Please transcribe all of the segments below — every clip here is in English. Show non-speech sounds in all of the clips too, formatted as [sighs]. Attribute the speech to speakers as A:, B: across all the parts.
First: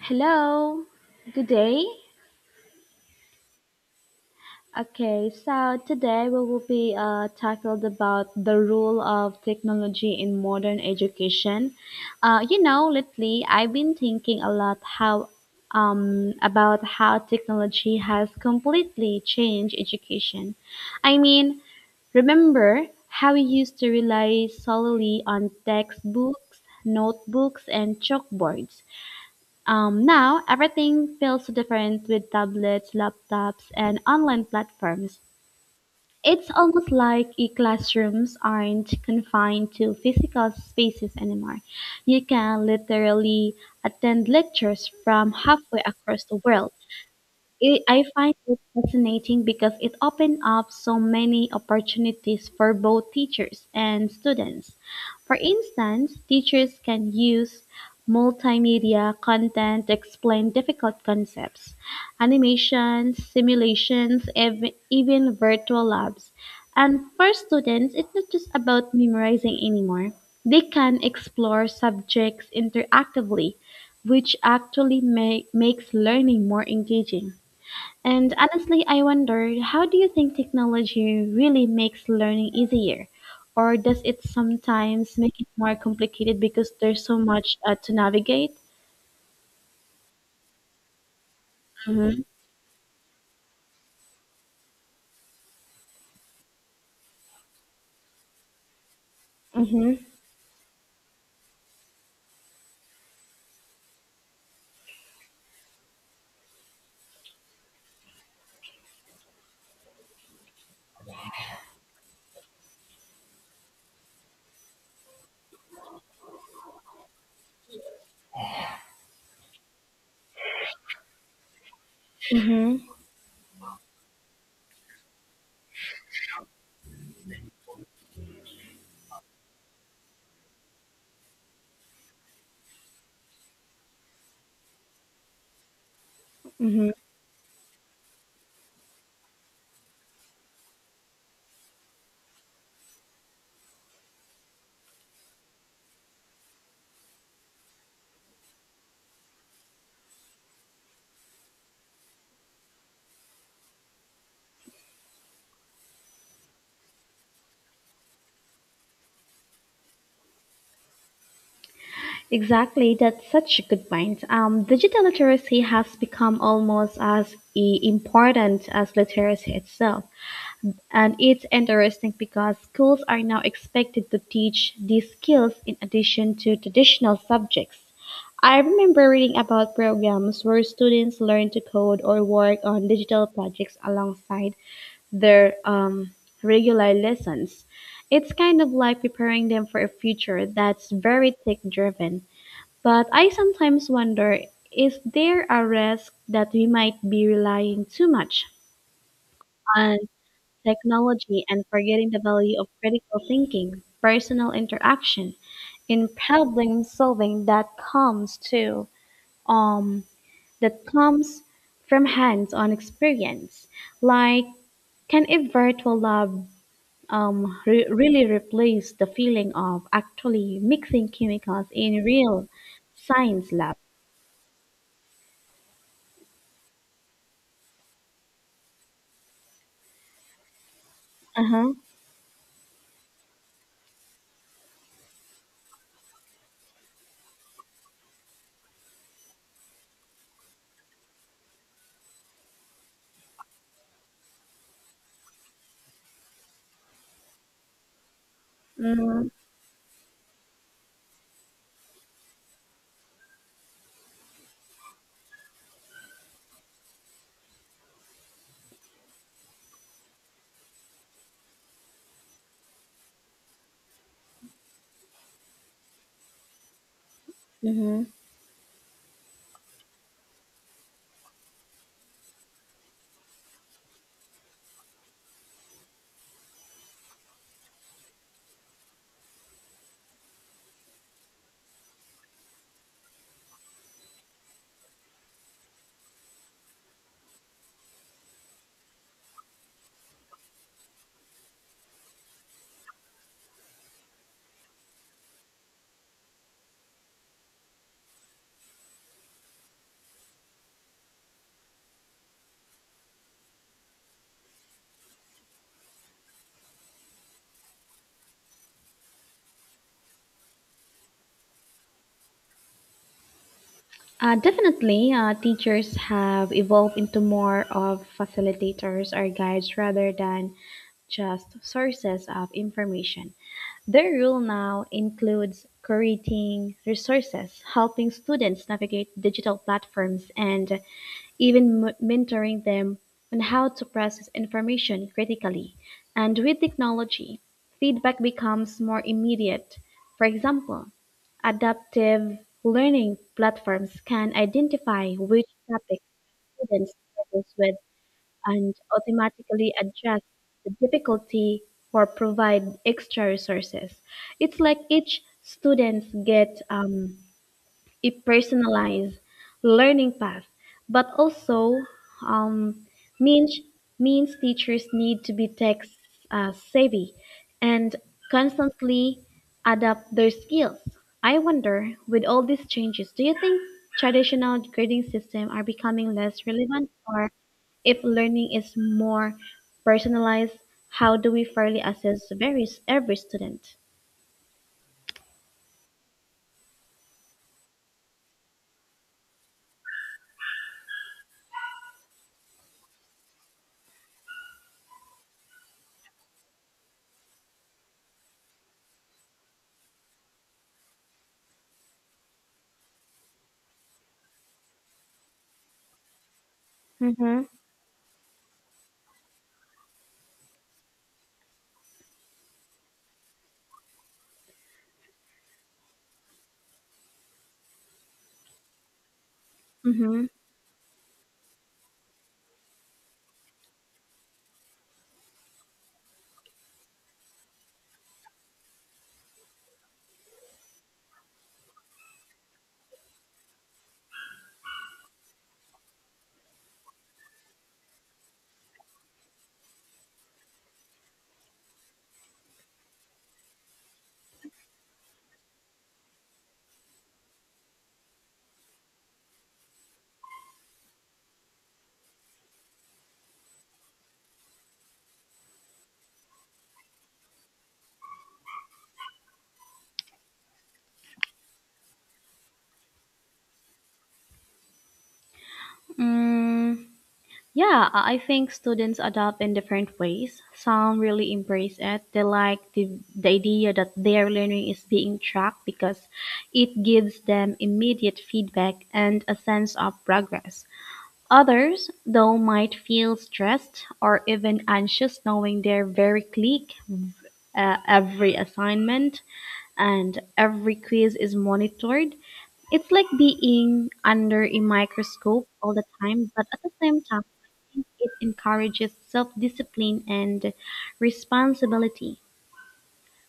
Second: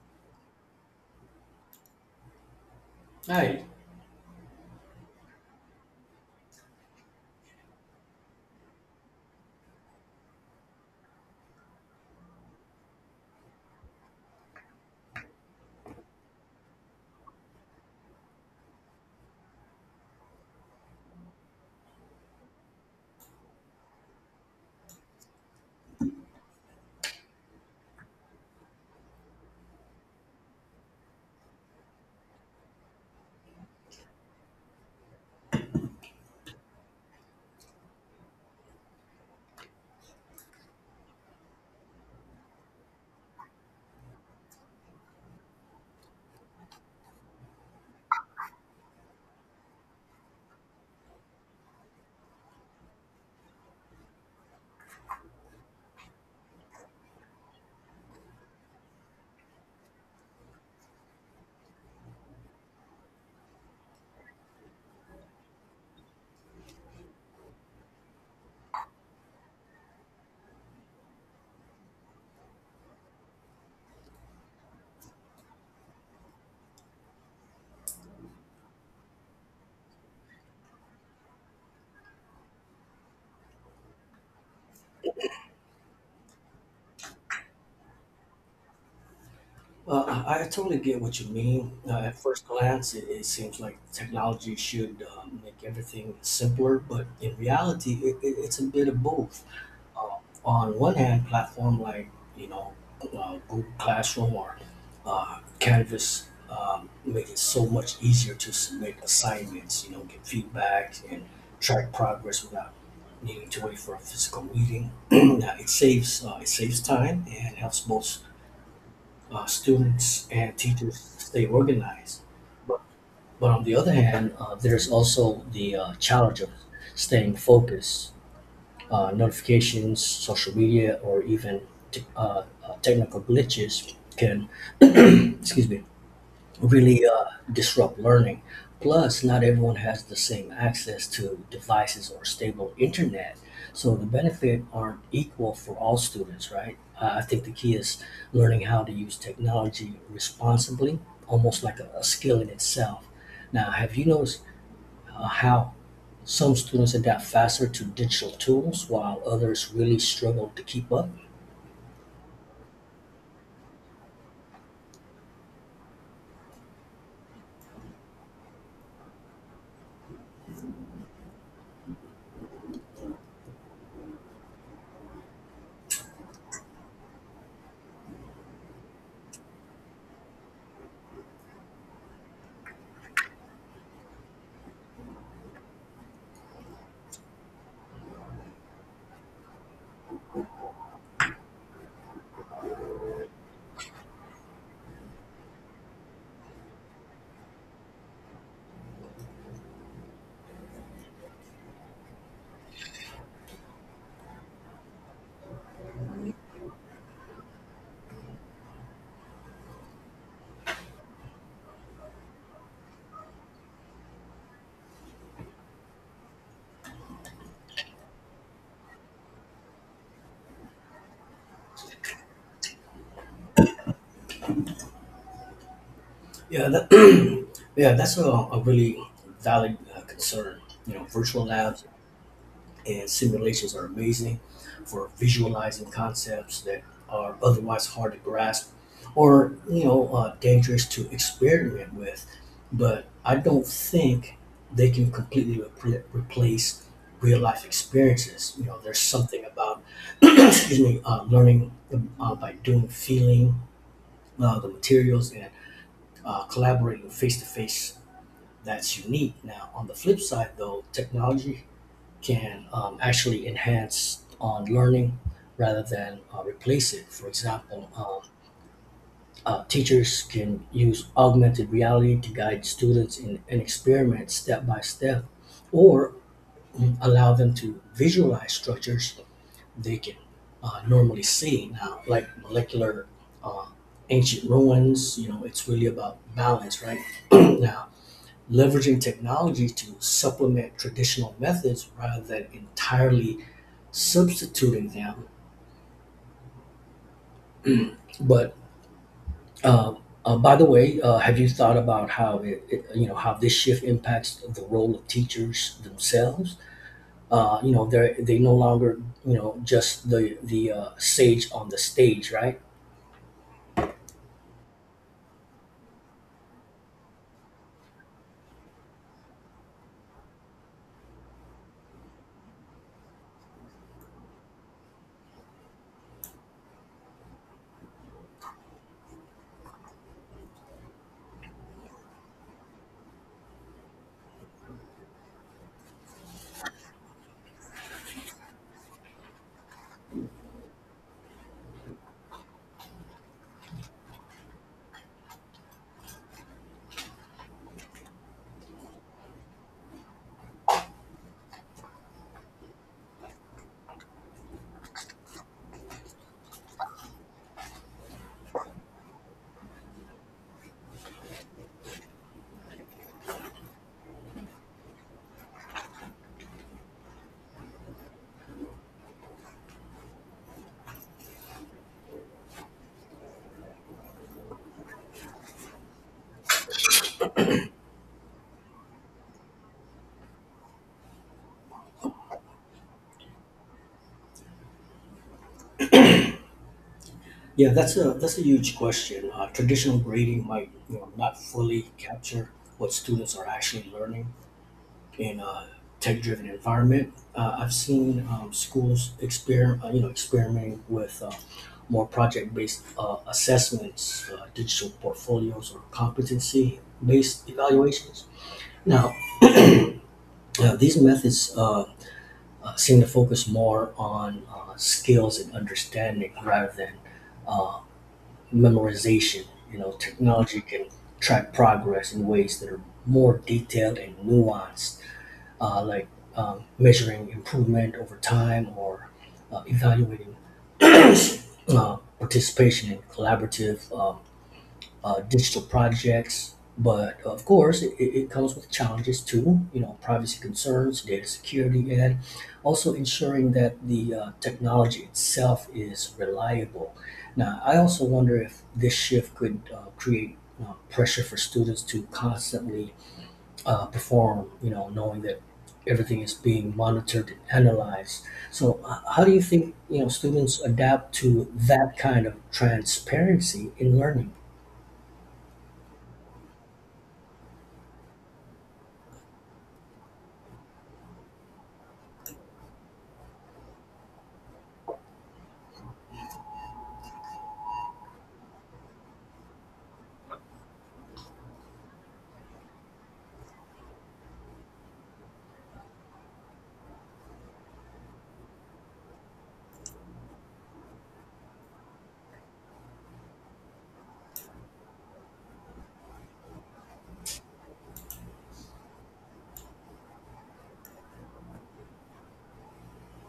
A: Hello, good day.
B: Hi.
A: Okay, so today we will be tackled about the role of technology in modern education. Lately I've been thinking a lot how about how technology has completely changed education. I mean, remember how we used to rely solely on textbooks, notebooks, and chalkboards. Now everything feels so different with tablets, laptops, and online platforms. It's almost like e-classrooms aren't confined to physical spaces anymore. You can literally attend lectures from halfway across the world. I find it fascinating because it opens up so many opportunities for both teachers and students. For instance, teachers can use multimedia content to explain difficult concepts, animations, simulations, even virtual labs. And for students, it's not just about memorizing anymore. They can explore subjects interactively, which actually makes learning more engaging. And honestly, I wonder, how do you think technology really makes learning easier? Or does it sometimes make it more complicated because there's so much to navigate?
B: I totally get what you mean. At
A: Mm-hmm,
B: first glance, it seems like technology should make everything simpler, but in reality, it's a bit of both.
A: mm-hmm,
B: Uh, on one hand, platform like you know Google Classroom or Canvas make it so much easier to submit assignments, you know, get feedback and track progress without needing to wait for a physical meeting. [clears throat] Now, it saves time and helps both students and teachers stay organized.
A: mm-hmm,
B: But, but on the other hand, there's also the challenge of staying focused. Notifications, social media, or even technical glitches can, [clears throat] excuse me,
A: mm-hmm.
B: really disrupt learning. Plus, not everyone has the same access to devices or stable internet, so the benefit aren't equal for all students, right? I think the key is learning how to use technology responsibly, almost like a skill in itself. Now, have you noticed how some students adapt faster to digital tools while others really struggle to keep up?
A: Exactly, that's such a good point. Digital literacy has become almost as important as literacy itself. And it's interesting because schools are now expected to teach these skills in addition to traditional subjects. I remember reading about programs where students learn to code or work on digital projects alongside their regular lessons. It's kind of like preparing them for a future that's very tech driven. But I sometimes wonder, is there a risk that we might be relying too much on technology and forgetting the value of critical thinking, personal interaction, and problem solving that comes to um that comes from hands-on experience. Like, can a virtual lab really replace the feeling of actually mixing chemicals in real science lab?
B: Yeah, that, [clears throat] yeah, that's a really valid concern. You know,
A: Uh
B: virtual
A: huh.
B: labs and simulations are amazing for visualizing concepts that are otherwise hard to grasp or dangerous to experiment with, but I don't think they can completely replace real life experiences. You know, there's
A: Mm-hmm.
B: something about [clears throat] excuse me, learning by doing, feeling the materials, and collaborating face to face, that's unique. Now, on the flip side, though, technology can actually enhance on learning rather than replace it. For example, teachers can use augmented reality to guide students in an experiment step by step, or allow them to visualize structures they can normally see now, like molecular, uh, ancient ruins. You know, it's really about balance, right? [clears throat] Now, leveraging technology to supplement traditional methods rather than entirely substituting them. But uh, by the way, have you thought about how how this shift impacts the role of teachers themselves? You know, they no longer, you know, just the sage on the stage, right?
A: Definitely, teachers have evolved into more of facilitators or guides rather than just sources of information. Their role now includes curating resources, helping students navigate digital platforms, and even mentoring them on how to process information critically. And with technology, feedback becomes more immediate. For example, adaptive learning platforms can identify which topics students struggle with and automatically adjust the difficulty or provide extra resources. It's like each student gets a personalized learning path, but also um, means means teachers need to be tech savvy and constantly adapt their skills. I wonder, with all these changes, do you think traditional grading systems are becoming less relevant, or if learning is more personalized, how do we fairly assess varies every student?
B: Yeah, that's a huge question. Traditional grading might, you know, not fully capture what students are actually learning in a tech-driven environment. I've seen schools experiment, you know, experimenting with more project-based assessments, digital portfolios, or
A: Mm-hmm.
B: competency-based evaluations. Now, these methods seem to focus more on skills and understanding rather than uh, memorization. You know, technology can track progress in ways that are more detailed and nuanced, like measuring improvement over time or evaluating participation in collaborative digital projects. But of course, it comes with challenges too, you know, privacy concerns, data security, and also ensuring that the technology itself is reliable. Now, I also wonder if this shift could create pressure for students to constantly perform, you know, knowing that everything is being monitored and analyzed. So, how do you think, you know, students adapt to that kind of transparency in learning?
A: Mm-hmm. Yeah, I think students adapt in different ways. Some really embrace it. They like the idea that their learning is being tracked because it gives them immediate feedback and a sense of progress. Others, though, might feel stressed or even anxious knowing they're very click every assignment and every quiz is monitored. It's like being under a microscope all the time, but at the same time, I think it encourages self discipline and responsibility.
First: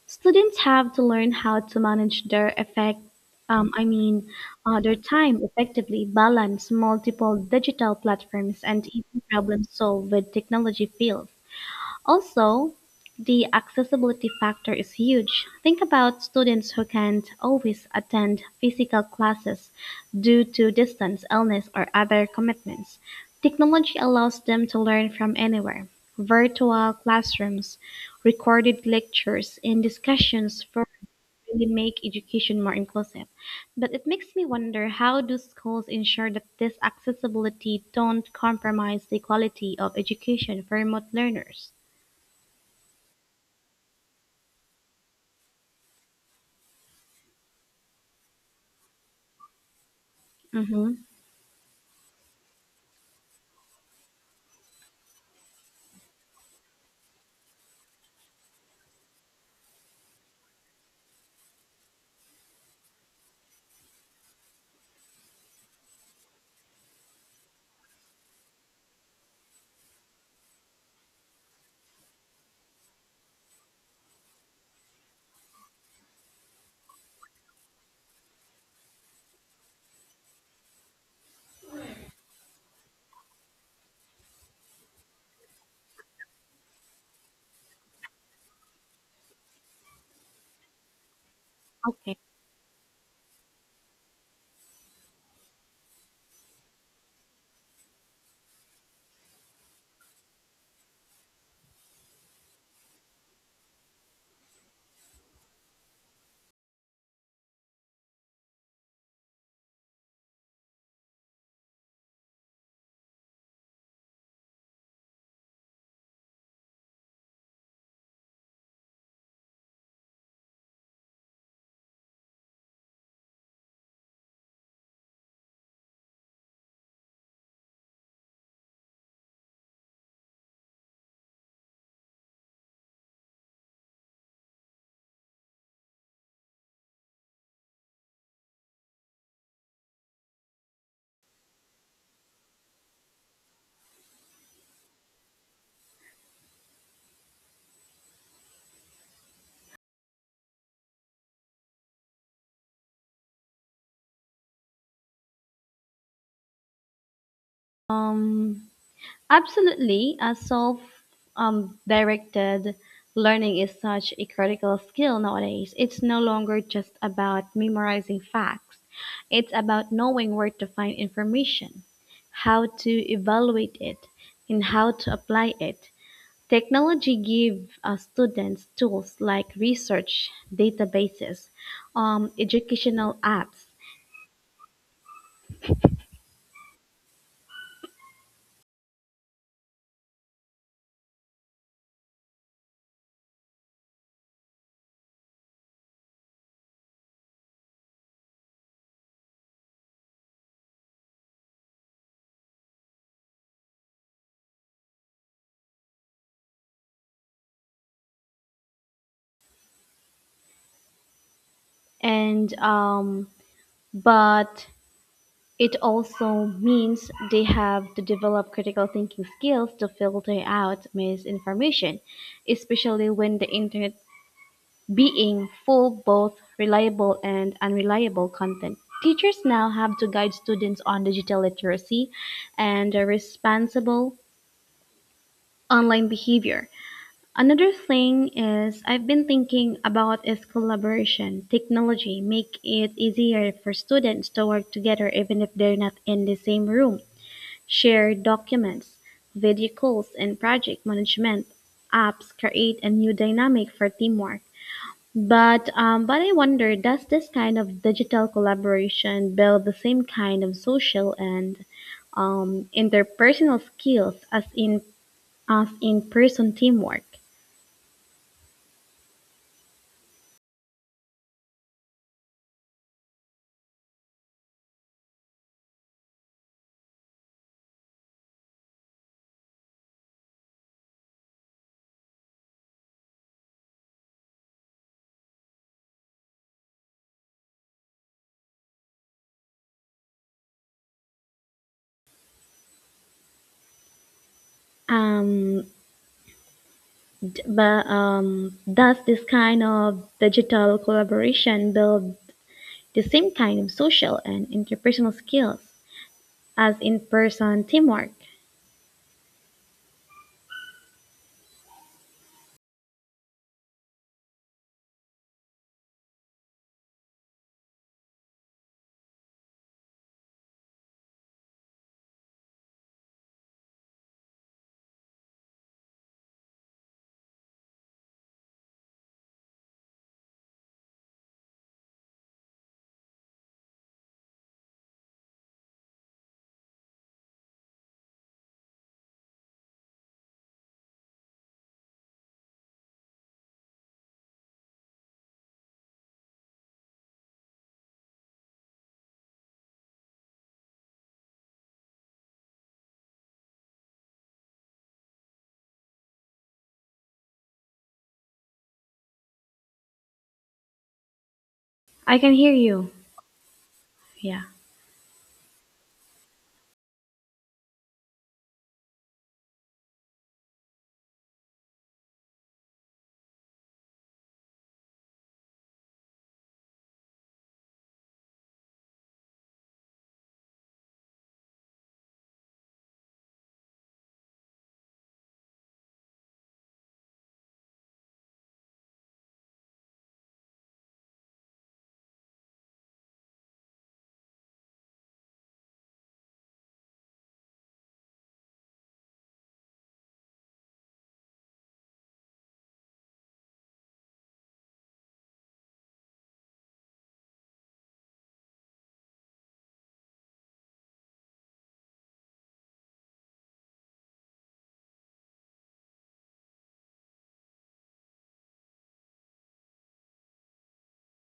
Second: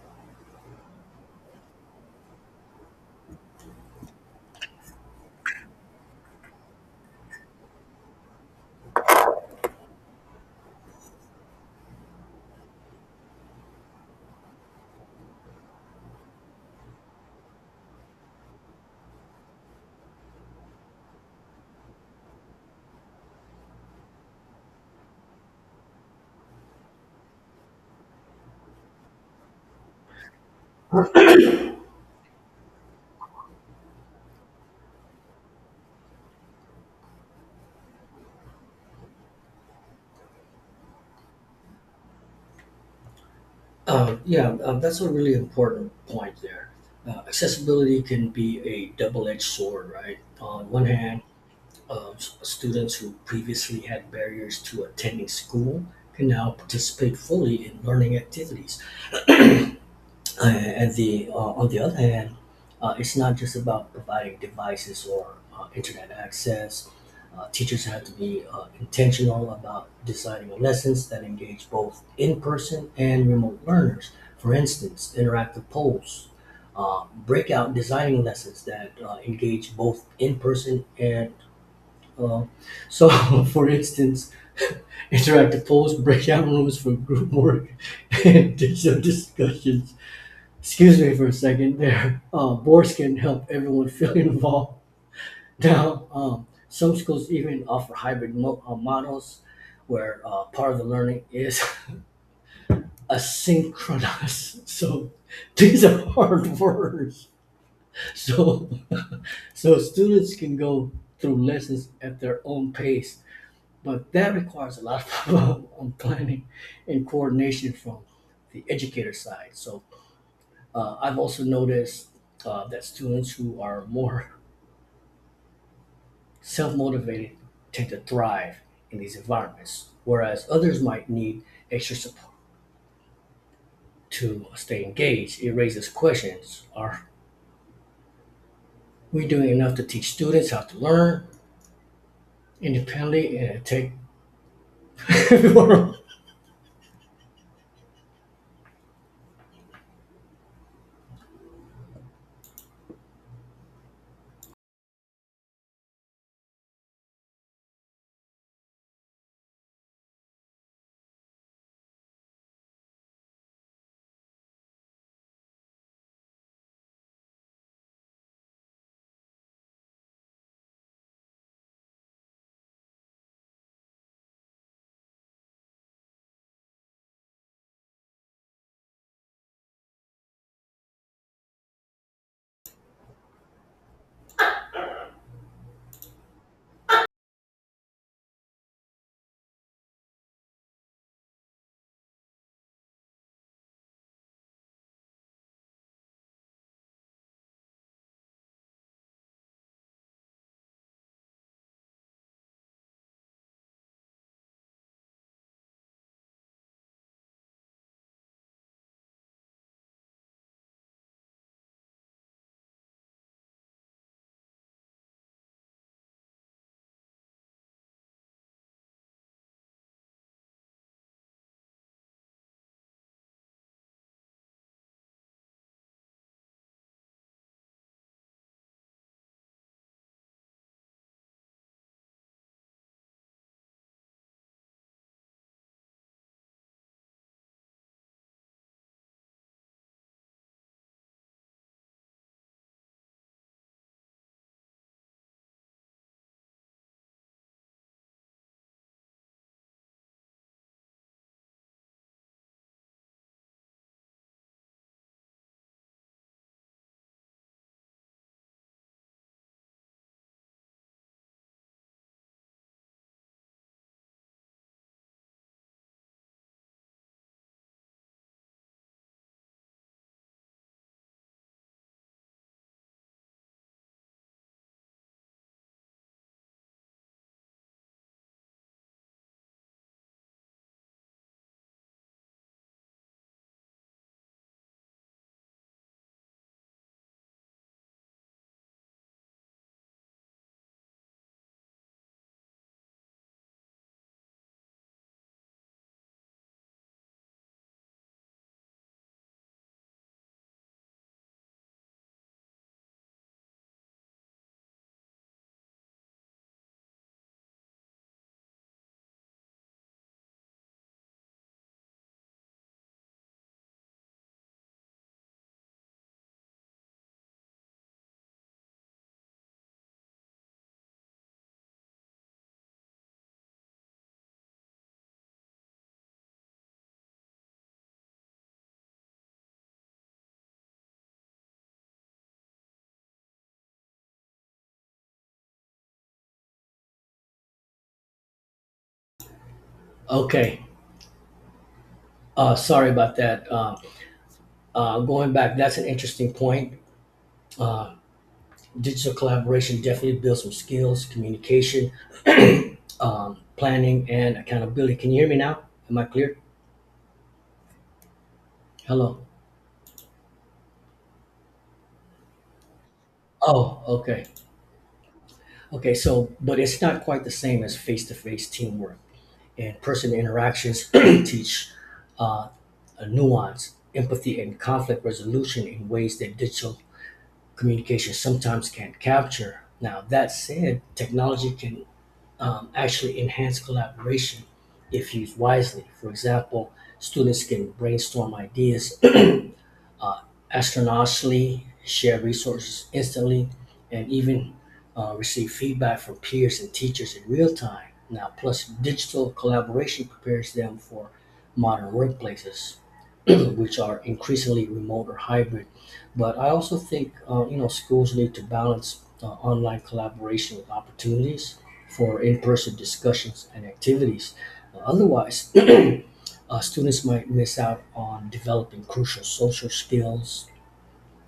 A: Students have to learn how to manage their effect. Um, I mean, their time effectively, balance multiple digital platforms, and even problem solve with technology fields. Also, the accessibility factor is huge. Think about students who can't always attend physical classes due to distance, illness, or other commitments. Technology allows them to learn from anywhere. Virtual classrooms, recorded lectures, and discussions for really make education more inclusive. But it makes me wonder, how do schools ensure that this accessibility don't compromise the quality of education for remote learners?
B: Yeah, that's a really important point there. Accessibility can be a double-edged sword, right? On one
A: Mm-hmm.
B: hand, students who previously had barriers to attending school can now participate fully in learning activities. At the On the other hand, it's not just about providing devices or internet access. Teachers have to be intentional about designing lessons that engage both in-person and remote learners. For instance, interactive polls, breakout designing lessons that engage both in-person and uh, so, [laughs] for instance, interactive polls, breakout rooms for group work, [laughs] and digital discussions, excuse me for a second,
A: Okay.
B: their [laughs] boards can help everyone feel [laughs] involved. Now, some schools even offer hybrid models where part of the learning is [laughs] asynchronous. [laughs] So these are hard [laughs] words. So, so students can go through lessons at their own pace, but that requires a lot of [laughs] planning and coordination from the educator side. So, I've also noticed that students who are more [laughs] self motivated tend to thrive in these environments, whereas others might need extra support to stay engaged. It raises questions. Are we doing enough to teach students how to learn independently and take. [laughs]
A: Um, absolutely. A self directed learning is such a critical skill nowadays. It's no longer just about memorizing facts, it's about knowing where to find information, how to evaluate it, and how to apply it. Technology give students tools like research, databases, educational apps, and but it also means they have to develop critical thinking skills to filter out misinformation, especially when the internet being full both reliable and unreliable content. Teachers now have to guide students on digital literacy and a responsible online behavior. Another thing is I've been thinking about is collaboration. Technology make it easier for students to work together even if they're not in the same room. Shared documents, video calls, and project management apps create a new dynamic for teamwork. But I wonder, does this kind of digital collaboration build the same kind of social and interpersonal skills as in person teamwork? Um, d- but does this kind of digital collaboration build the same kind of social and interpersonal skills as in person teamwork?
B: Okay, sorry about that. Going back, that's an interesting point. Digital collaboration definitely builds some skills, communication, planning and accountability. Can you hear me now? Am I clear? Hello.
A: I can hear you.
B: Oh, okay.
A: Yeah.
B: Okay, so, but it's not quite the same as face to face teamwork. And person interactions [clears throat] teach uh, a nuance, empathy, and conflict resolution in ways that digital communication sometimes can't capture. Now, that said, technology can actually enhance collaboration if used wisely. For example, students can brainstorm ideas uh, astronomically, share resources instantly, and even receive feedback from peers and teachers in real time. Now, plus digital collaboration prepares them for modern workplaces, [clears throat] which are increasingly remote or hybrid. But I also think, you know, schools need to balance online collaboration with opportunities for in-person discussions and activities. Otherwise, [clears throat] students might miss out on developing crucial social skills.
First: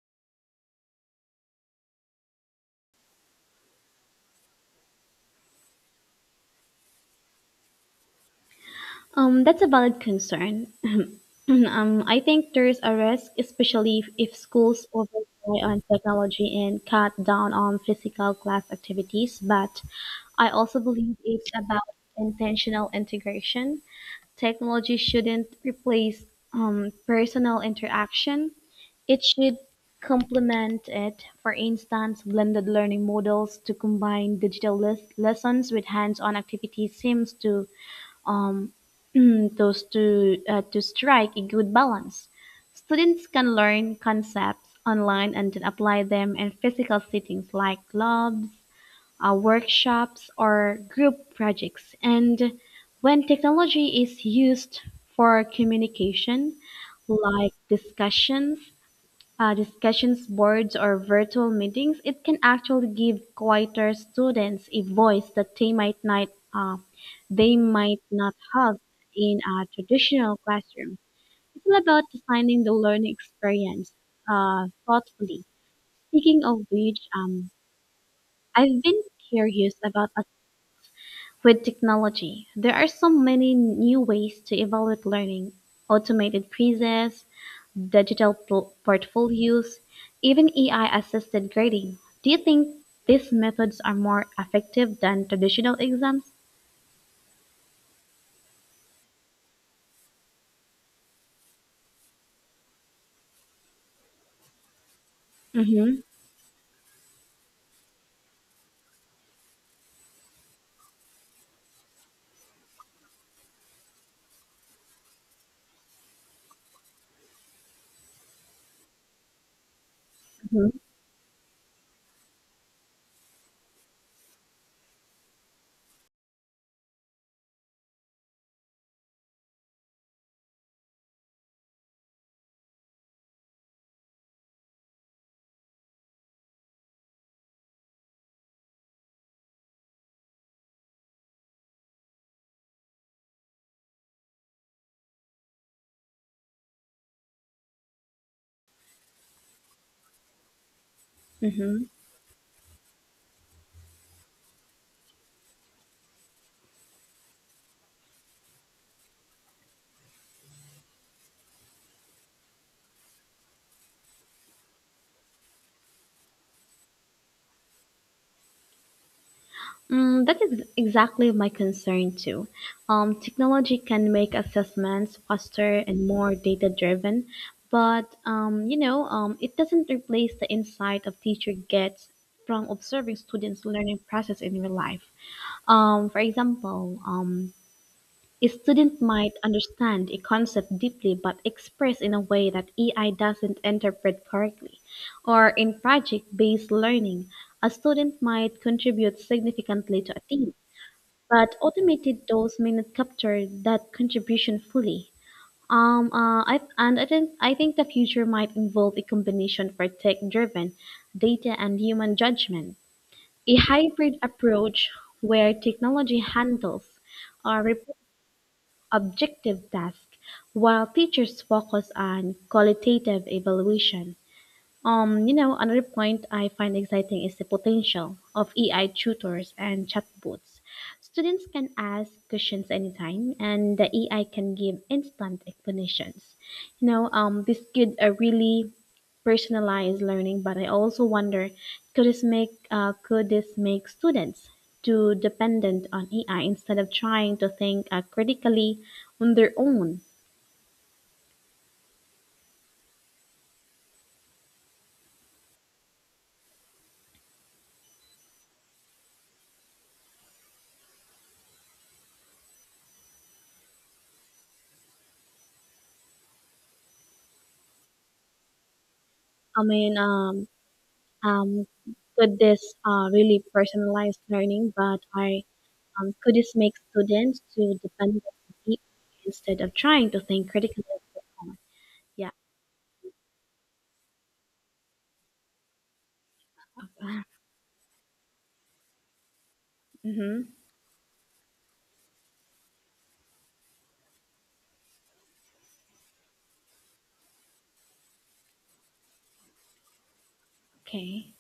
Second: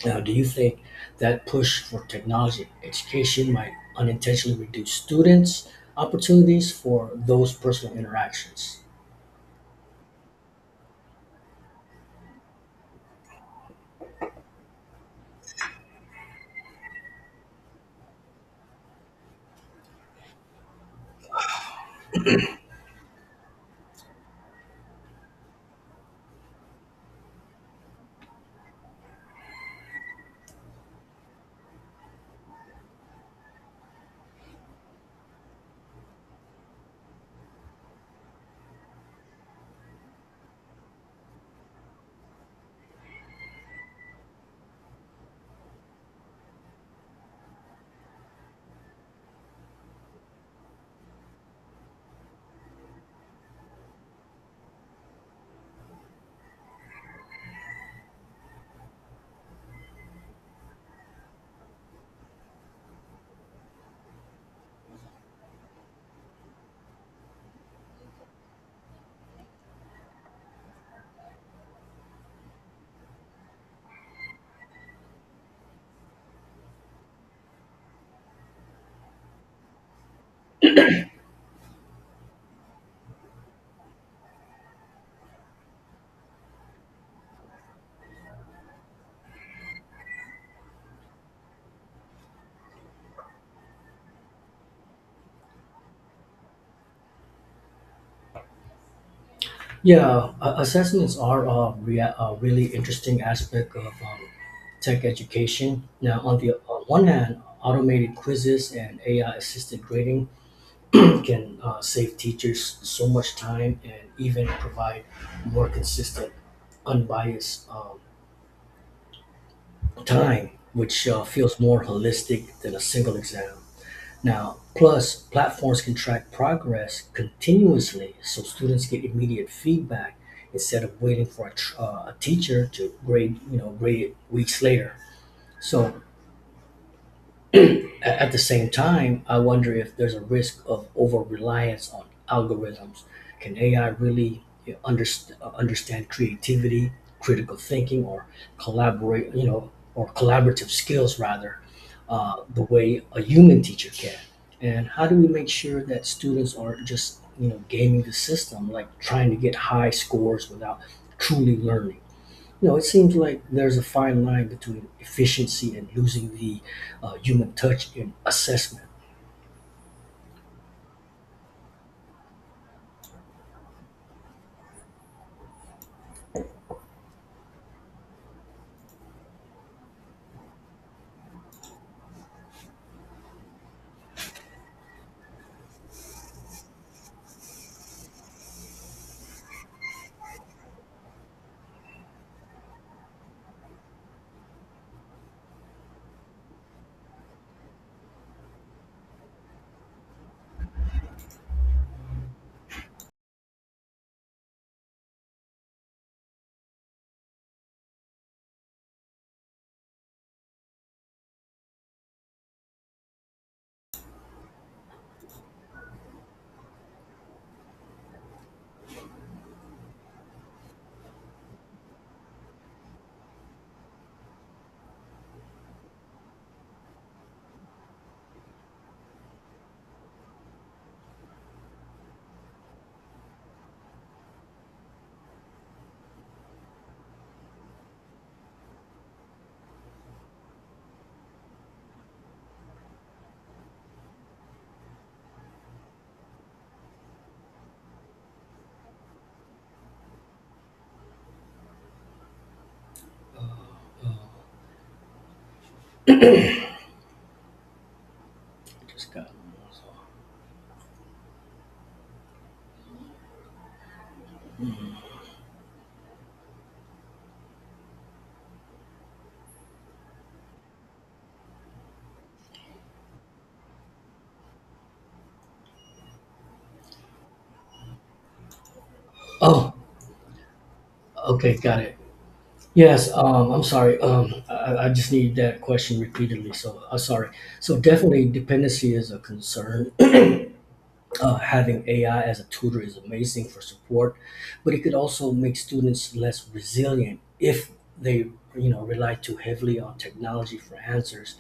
B: Now, do you think that push for technology education might unintentionally reduce students' opportunities for those personal interactions?
A: That's a valid concern. [clears throat] I think there is a risk, especially if schools over rely on technology and cut down on physical class activities. But I also believe it's about intentional integration. Technology shouldn't replace personal interaction. It should complement it. For instance, blended learning models to combine digital lessons with hands-on activities seems to um, [clears throat] those to strike a good balance. Students can learn concepts online and then apply them in physical settings like clubs, workshops, or group projects. And when technology is used for communication, like discussions, discussions boards or virtual meetings, it can actually give quieter students a voice that they might not uh, have in a traditional classroom. It's all about designing the learning experience thoughtfully. Speaking of which, I've been curious about, with technology, there are so many new ways to evaluate learning, automated quizzes, digital portfolios, even AI assisted grading. Do you think these methods are more effective than traditional exams?
B: Yeah, assessments are a, a really interesting aspect of tech education.
A: Mm-hmm.
B: Now, on the on one hand, automated quizzes and AI-assisted grading [clears throat] can save teachers so much time and even provide more consistent, unbiased time,
A: Hmm.
B: which feels more holistic than a single exam. Now, plus platforms can track progress continuously so students get immediate feedback instead of waiting for a, a teacher to grade, you know, grade it weeks later. So at the same time, I wonder if there's a risk of over reliance on algorithms. Can AI really, you know, understand creativity, critical thinking, or collaborate? You know, or collaborative skills rather,
A: Hmm.
B: the way a human teacher can. And how do we make sure that students aren't just, you know, gaming the system, like trying to get high scores without truly learning? You know, it seems like there's a fine line between efficiency and losing the human touch in assessment.
A: Mm, that is exactly my concern too. Technology can make assessments faster and more data driven, but it doesn't replace the insight a teacher gets from observing students' learning process in real life. For example, a student might understand a concept deeply but express in a way that AI doesn't interpret correctly. Or in project based learning, a student might contribute significantly to a team, but automated tools may not capture that contribution fully. I think the future might involve a combination for tech-driven data and human judgment, a hybrid approach where technology handles uh, rep- objective tasks while teachers focus on qualitative evaluation. Another point I find exciting is the potential of AI tutors and chatbots. Students can ask questions anytime, and the AI can give instant explanations. This could really personalized learning, but I also wonder, could this make students too dependent on AI instead of trying to think critically on their own?
B: Uh, just got
A: I mean, um, um, could this really personalized learning, but I could this make students too dependent on people instead
B: oh,
A: of trying to think critically?
B: okay, got it. Yes, I'm sorry. I just need that question repeatedly, so I'm
A: Yeah. [sighs]
B: sorry. So definitely, dependency is a concern.
A: Mm-hmm.
B: Having AI as a tutor is amazing for support, but it could also make students less resilient if they, you know, rely too heavily on technology for
A: Okay.
B: answers.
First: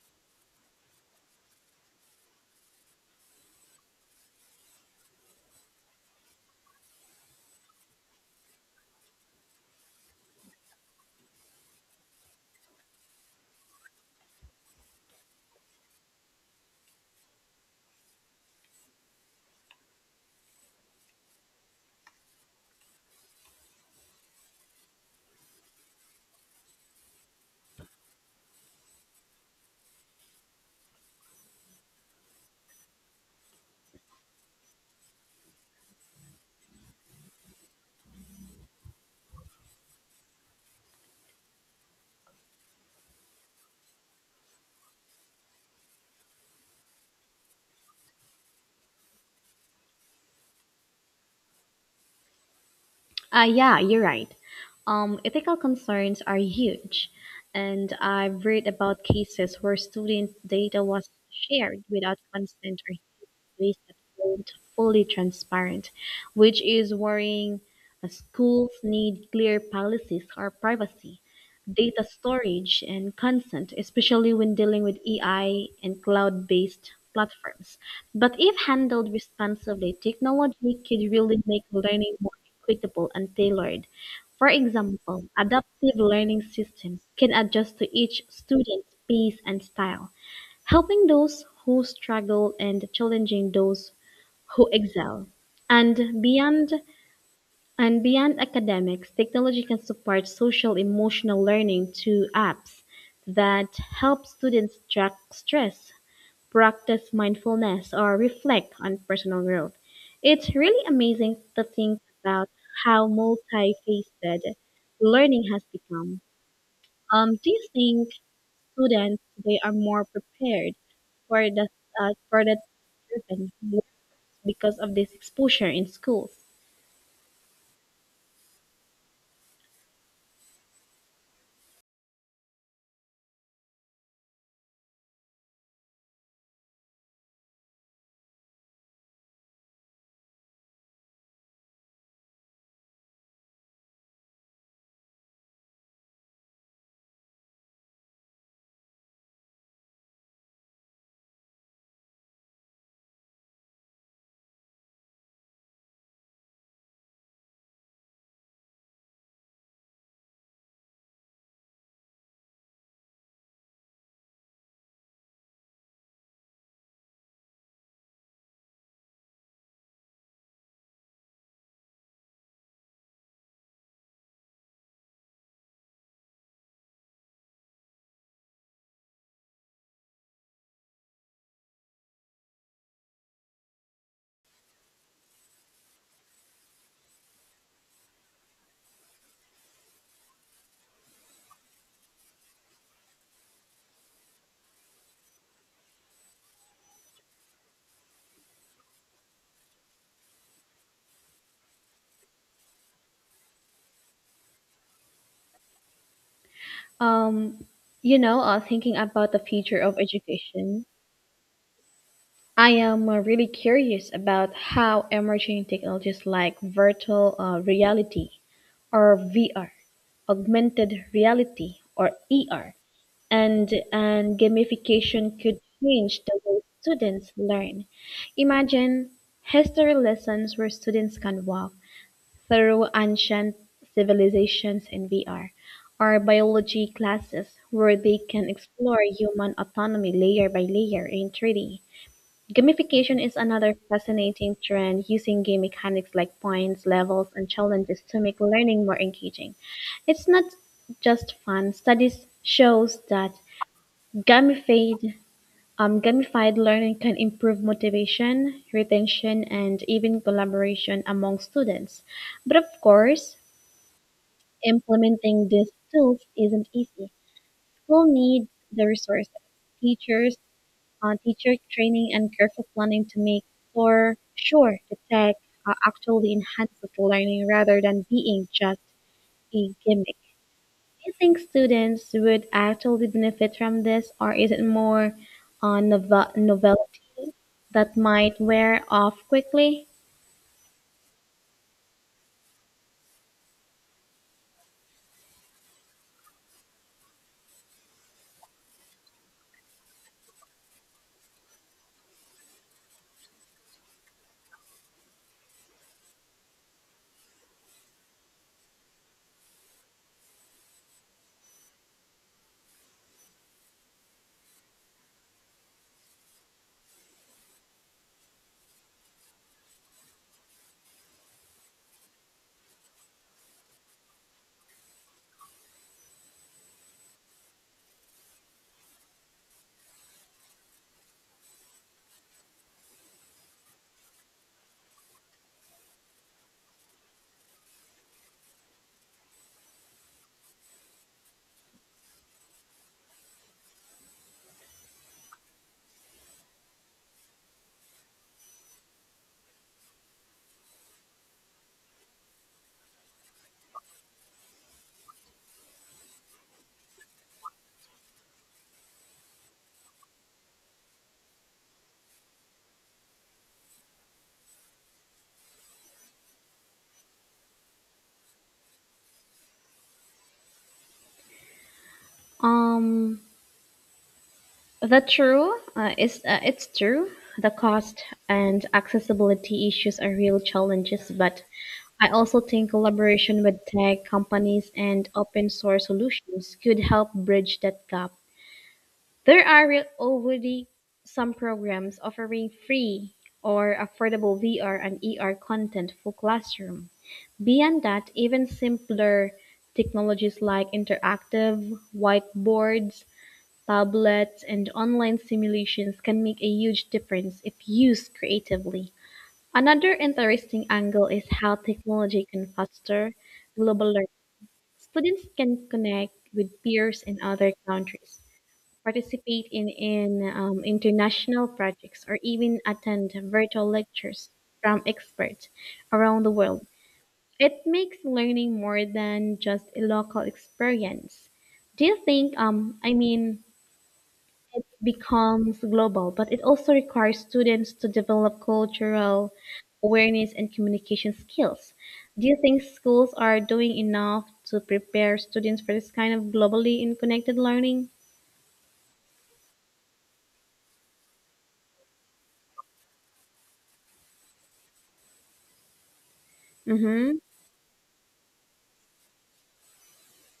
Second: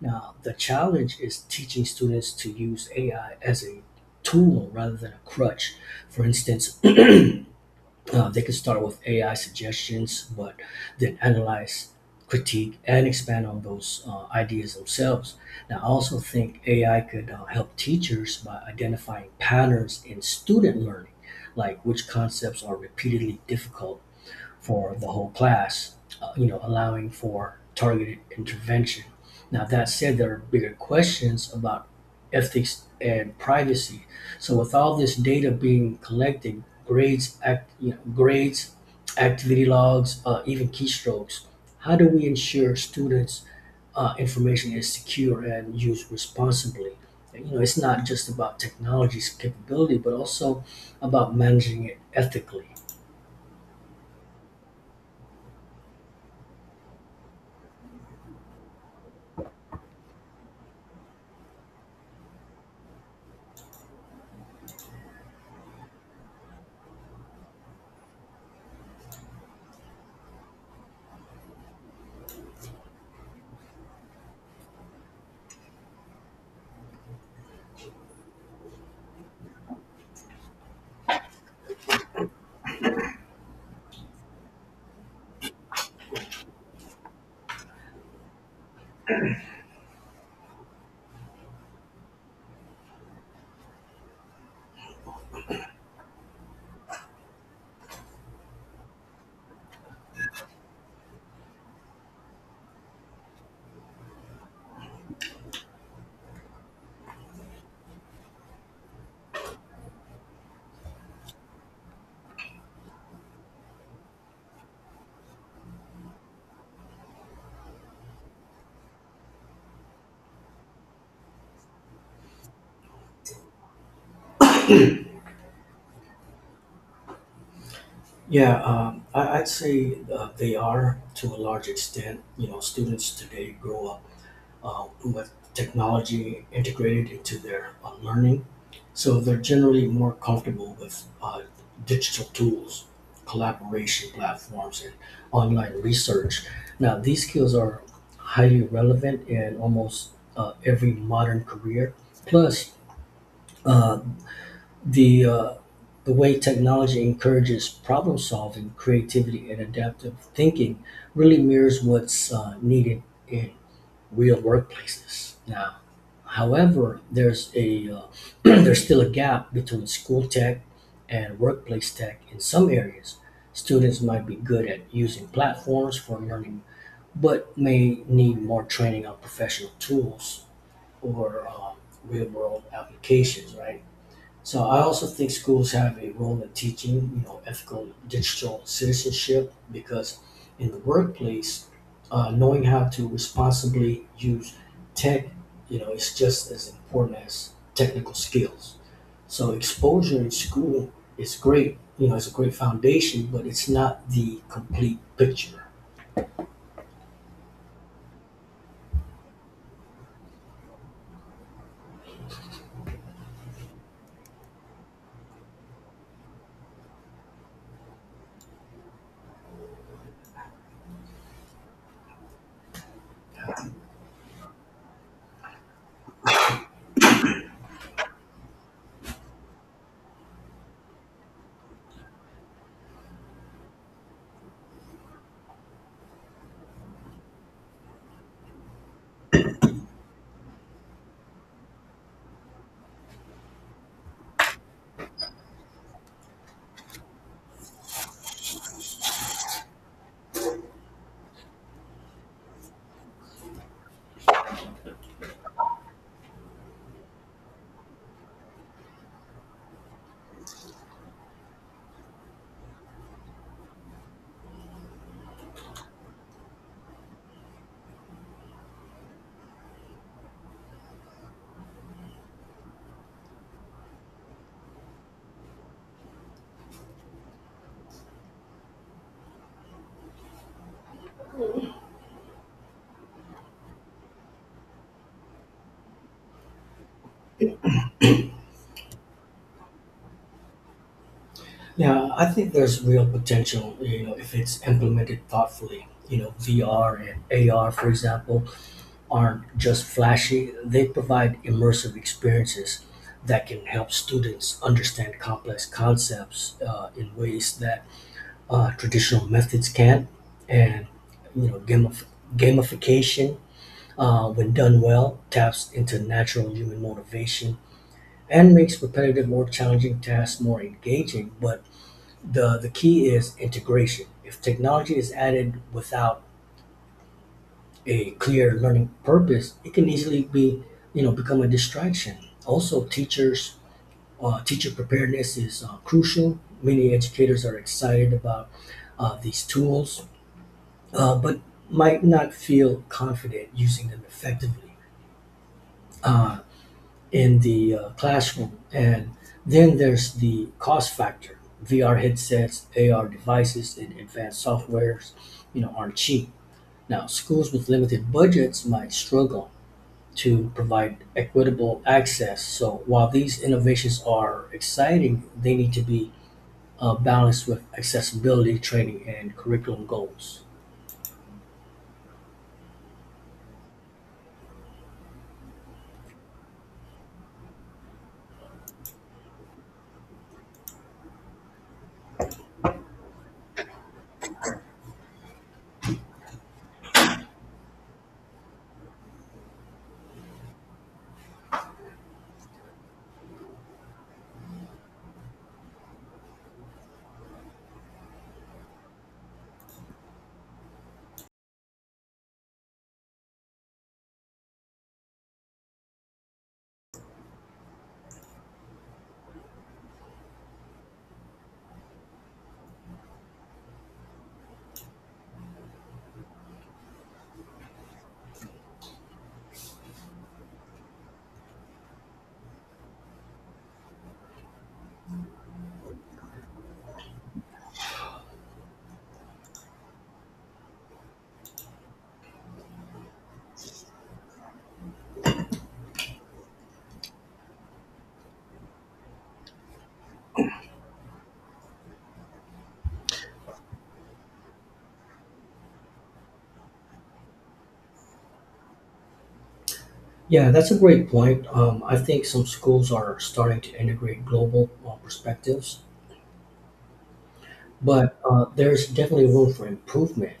B: Now, the challenge is teaching students to use AI as a tool rather than a crutch. For instance, [clears throat] they can start with AI suggestions, but then analyze, critique, and expand on those ideas themselves. Now, I also think AI could help teachers by identifying patterns in student learning, like which concepts are repeatedly difficult for the whole class, you know, allowing for targeted intervention. Now, that said, there are bigger questions about ethics and privacy. So, with all this data being collected, grades, activity logs, even keystrokes, how do we ensure students' information is secure and used responsibly? You know, it's not just about technology's capability, but also about managing it ethically.
A: Yeah, you're right. Ethical concerns are huge, and I've read about cases where student data was shared without consent or ways that weren't fully transparent, which is worrying. Schools need clear policies or privacy, data storage, and consent, especially when dealing with AI and cloud based platforms. But if handled responsibly, technology could really make learning more equitable and tailored. For example, adaptive learning systems can adjust to each student's pace and style helping those who struggle and challenging those who excel. And beyond and beyond academics, technology can support social emotional learning through apps that help students track stress, practice mindfulness, or reflect on personal growth. It's really amazing to think about how multifaceted learning has become. Do you think students today are more prepared for that driven because of this exposure in schools.
B: Yeah, I, I'd say they are to a large extent. You know, students today grow up with technology integrated into their learning, so they're generally more comfortable with digital tools, collaboration platforms, and online research. Now, these skills are highly relevant in almost every modern career. Plus, uh, the uh, the way technology encourages problem solving, creativity, and adaptive thinking really mirrors what's needed in real workplaces now. However, there's a [clears throat] there's still a gap between school tech and workplace tech in some areas. Students might be good at using platforms for learning, but may need more training on professional tools or real world applications, right? So I also think schools have a role in teaching, you know, ethical digital citizenship because in the workplace, knowing how to responsibly use tech, you know, is just as important as technical skills. So exposure in school is great, you know, it's a great foundation, but it's not the complete picture.
A: Um, thinking about the future of education, I am really curious about how emerging technologies like virtual reality or VR, augmented reality or ER, and gamification could change the way students learn. Imagine history lessons where students can walk through ancient civilizations in VR, or biology classes where they can explore human autonomy layer by layer in 3D. Gamification is another fascinating trend using game mechanics like points, levels, and challenges to make learning more engaging. It's not just fun. Studies shows that gamified gamified learning can improve motivation, retention, and even collaboration among students. But of course, implementing these tools isn't easy. We'll need the resources, teachers, teacher training, and careful planning to make for sure the tech actually enhances learning rather than being just a gimmick. Do you think students would actually benefit from this, or is it more uh, nov novelty that might wear off quickly?
B: Yeah, I think there's real potential, you know, if it's implemented thoughtfully. You know, VR and AR, for example, aren't just flashy, they provide immersive experiences that can help students understand complex concepts in ways that traditional methods can't. And you know, gamification, when done well, taps into natural human motivation and makes repetitive or challenging tasks more engaging. But the key is integration. If technology is added without a clear learning purpose, it can easily be, you know, become a distraction. Also, teacher preparedness is crucial. Many educators are excited about these tools, but might not feel confident using them effectively in the classroom. And then there's the cost factor. VR headsets, AR devices, and advanced softwares, you know, aren't cheap. Now, schools with limited budgets might struggle to provide equitable access. So while these innovations are exciting, they need to be balanced with accessibility training and curriculum goals.
A: Um, The true is it's true the cost and accessibility issues are real challenges, but I also think collaboration with tech companies and open source solutions could help bridge that gap. There are already some programs offering free or affordable VR and ER content for classroom. Beyond that, even simpler technologies like interactive whiteboards, tablets and online simulations can make a huge difference if used creatively. Another interesting angle is how technology can foster global learning. Students can connect with peers in other countries, participate in international projects, or even attend virtual lectures from experts around the world. It makes learning more than just a local experience. Do you think, I mean, it becomes global, but it also requires students to develop cultural awareness and communication skills. Do you think schools are doing enough to prepare students for this kind of globally and connected learning?
B: Yeah, that's a great point. I think some schools are starting to integrate global perspectives,
A: Mm-hmm.
B: but there's definitely room for improvement.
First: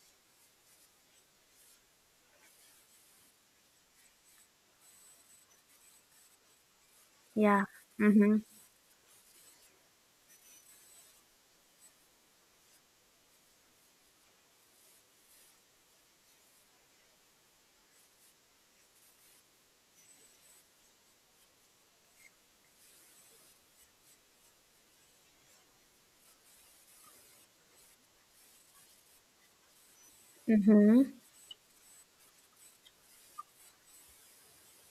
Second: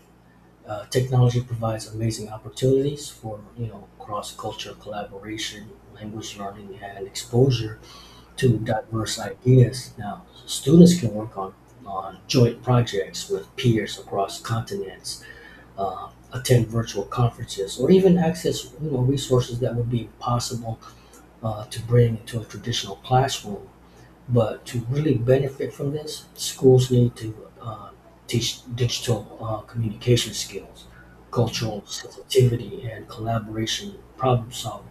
B: Technology provides amazing opportunities for, you know, cross-cultural collaboration, language learning, and
A: Yeah.
B: exposure
A: Mm-hmm.
B: to diverse ideas. Now, students can work on joint projects with peers across continents, attend virtual conferences, or even access, you know, resources that would be impossible to bring into a traditional classroom. But to really benefit from this, schools need to uh, teach digital communication skills,
A: Mm-hmm.
B: cultural sensitivity, and collaboration problem solving.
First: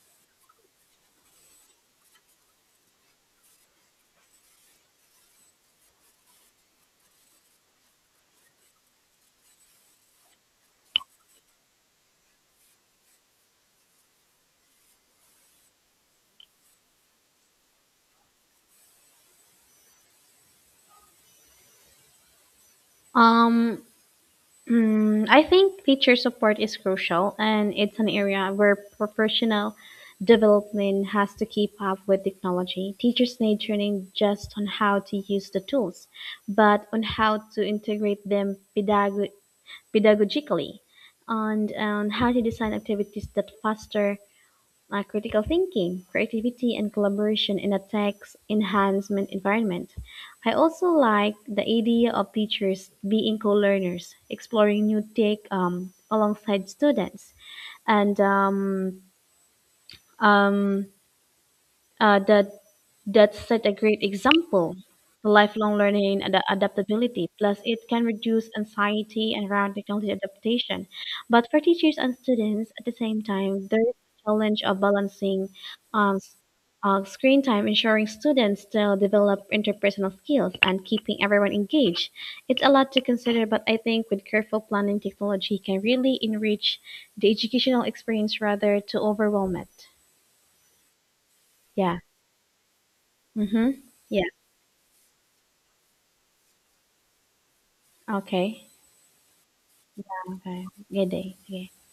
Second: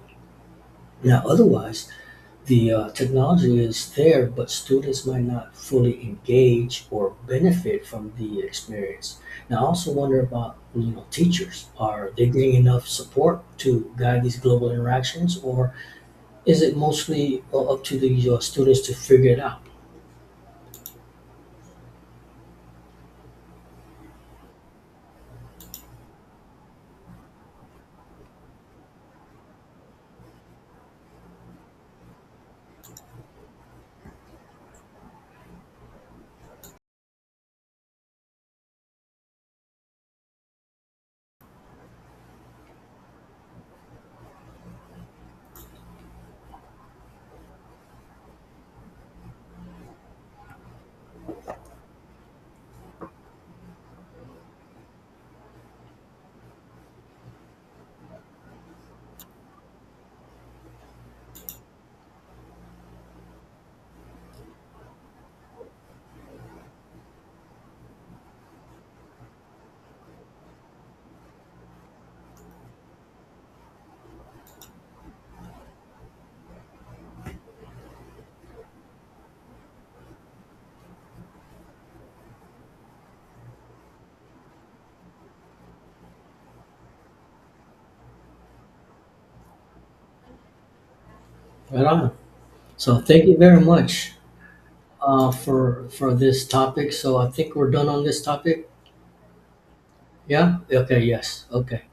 B: Now, otherwise, the technology is there, but students might not fully engage or benefit from the experience. Now, I also wonder about, you know, teachers. Are they getting enough support to guide these global interactions, or is it mostly up to the students to figure it out?
A: Um, mm, I think teacher support is crucial, and it's an area where professional development has to keep up with technology. Teachers need training just on how to use the tools, but on how to integrate them pedagogically and on how to design activities that foster like critical thinking, creativity, and collaboration in a text enhancement environment. I also like the idea of teachers being co learners, exploring new tech alongside students, and um, the that's such a great example. Lifelong learning and adaptability, plus it can reduce anxiety and around technology adaptation. But for teachers and students, at the same time, there is a challenge of balancing um, s- screen time, ensuring students still develop interpersonal skills, and keeping everyone engaged. It's a lot to consider, but I think with careful planning, technology can really enrich the educational experience rather to overwhelm it.
B: Right
A: Yeah.
B: on. So, thank you very
A: Mm-hmm.
B: much
A: Yeah.
B: for this topic. So, I think we're done on this topic.
A: Okay. Oke,
B: Yeah. Okay.
A: gede,
B: Yes.
A: oke.
B: Okay.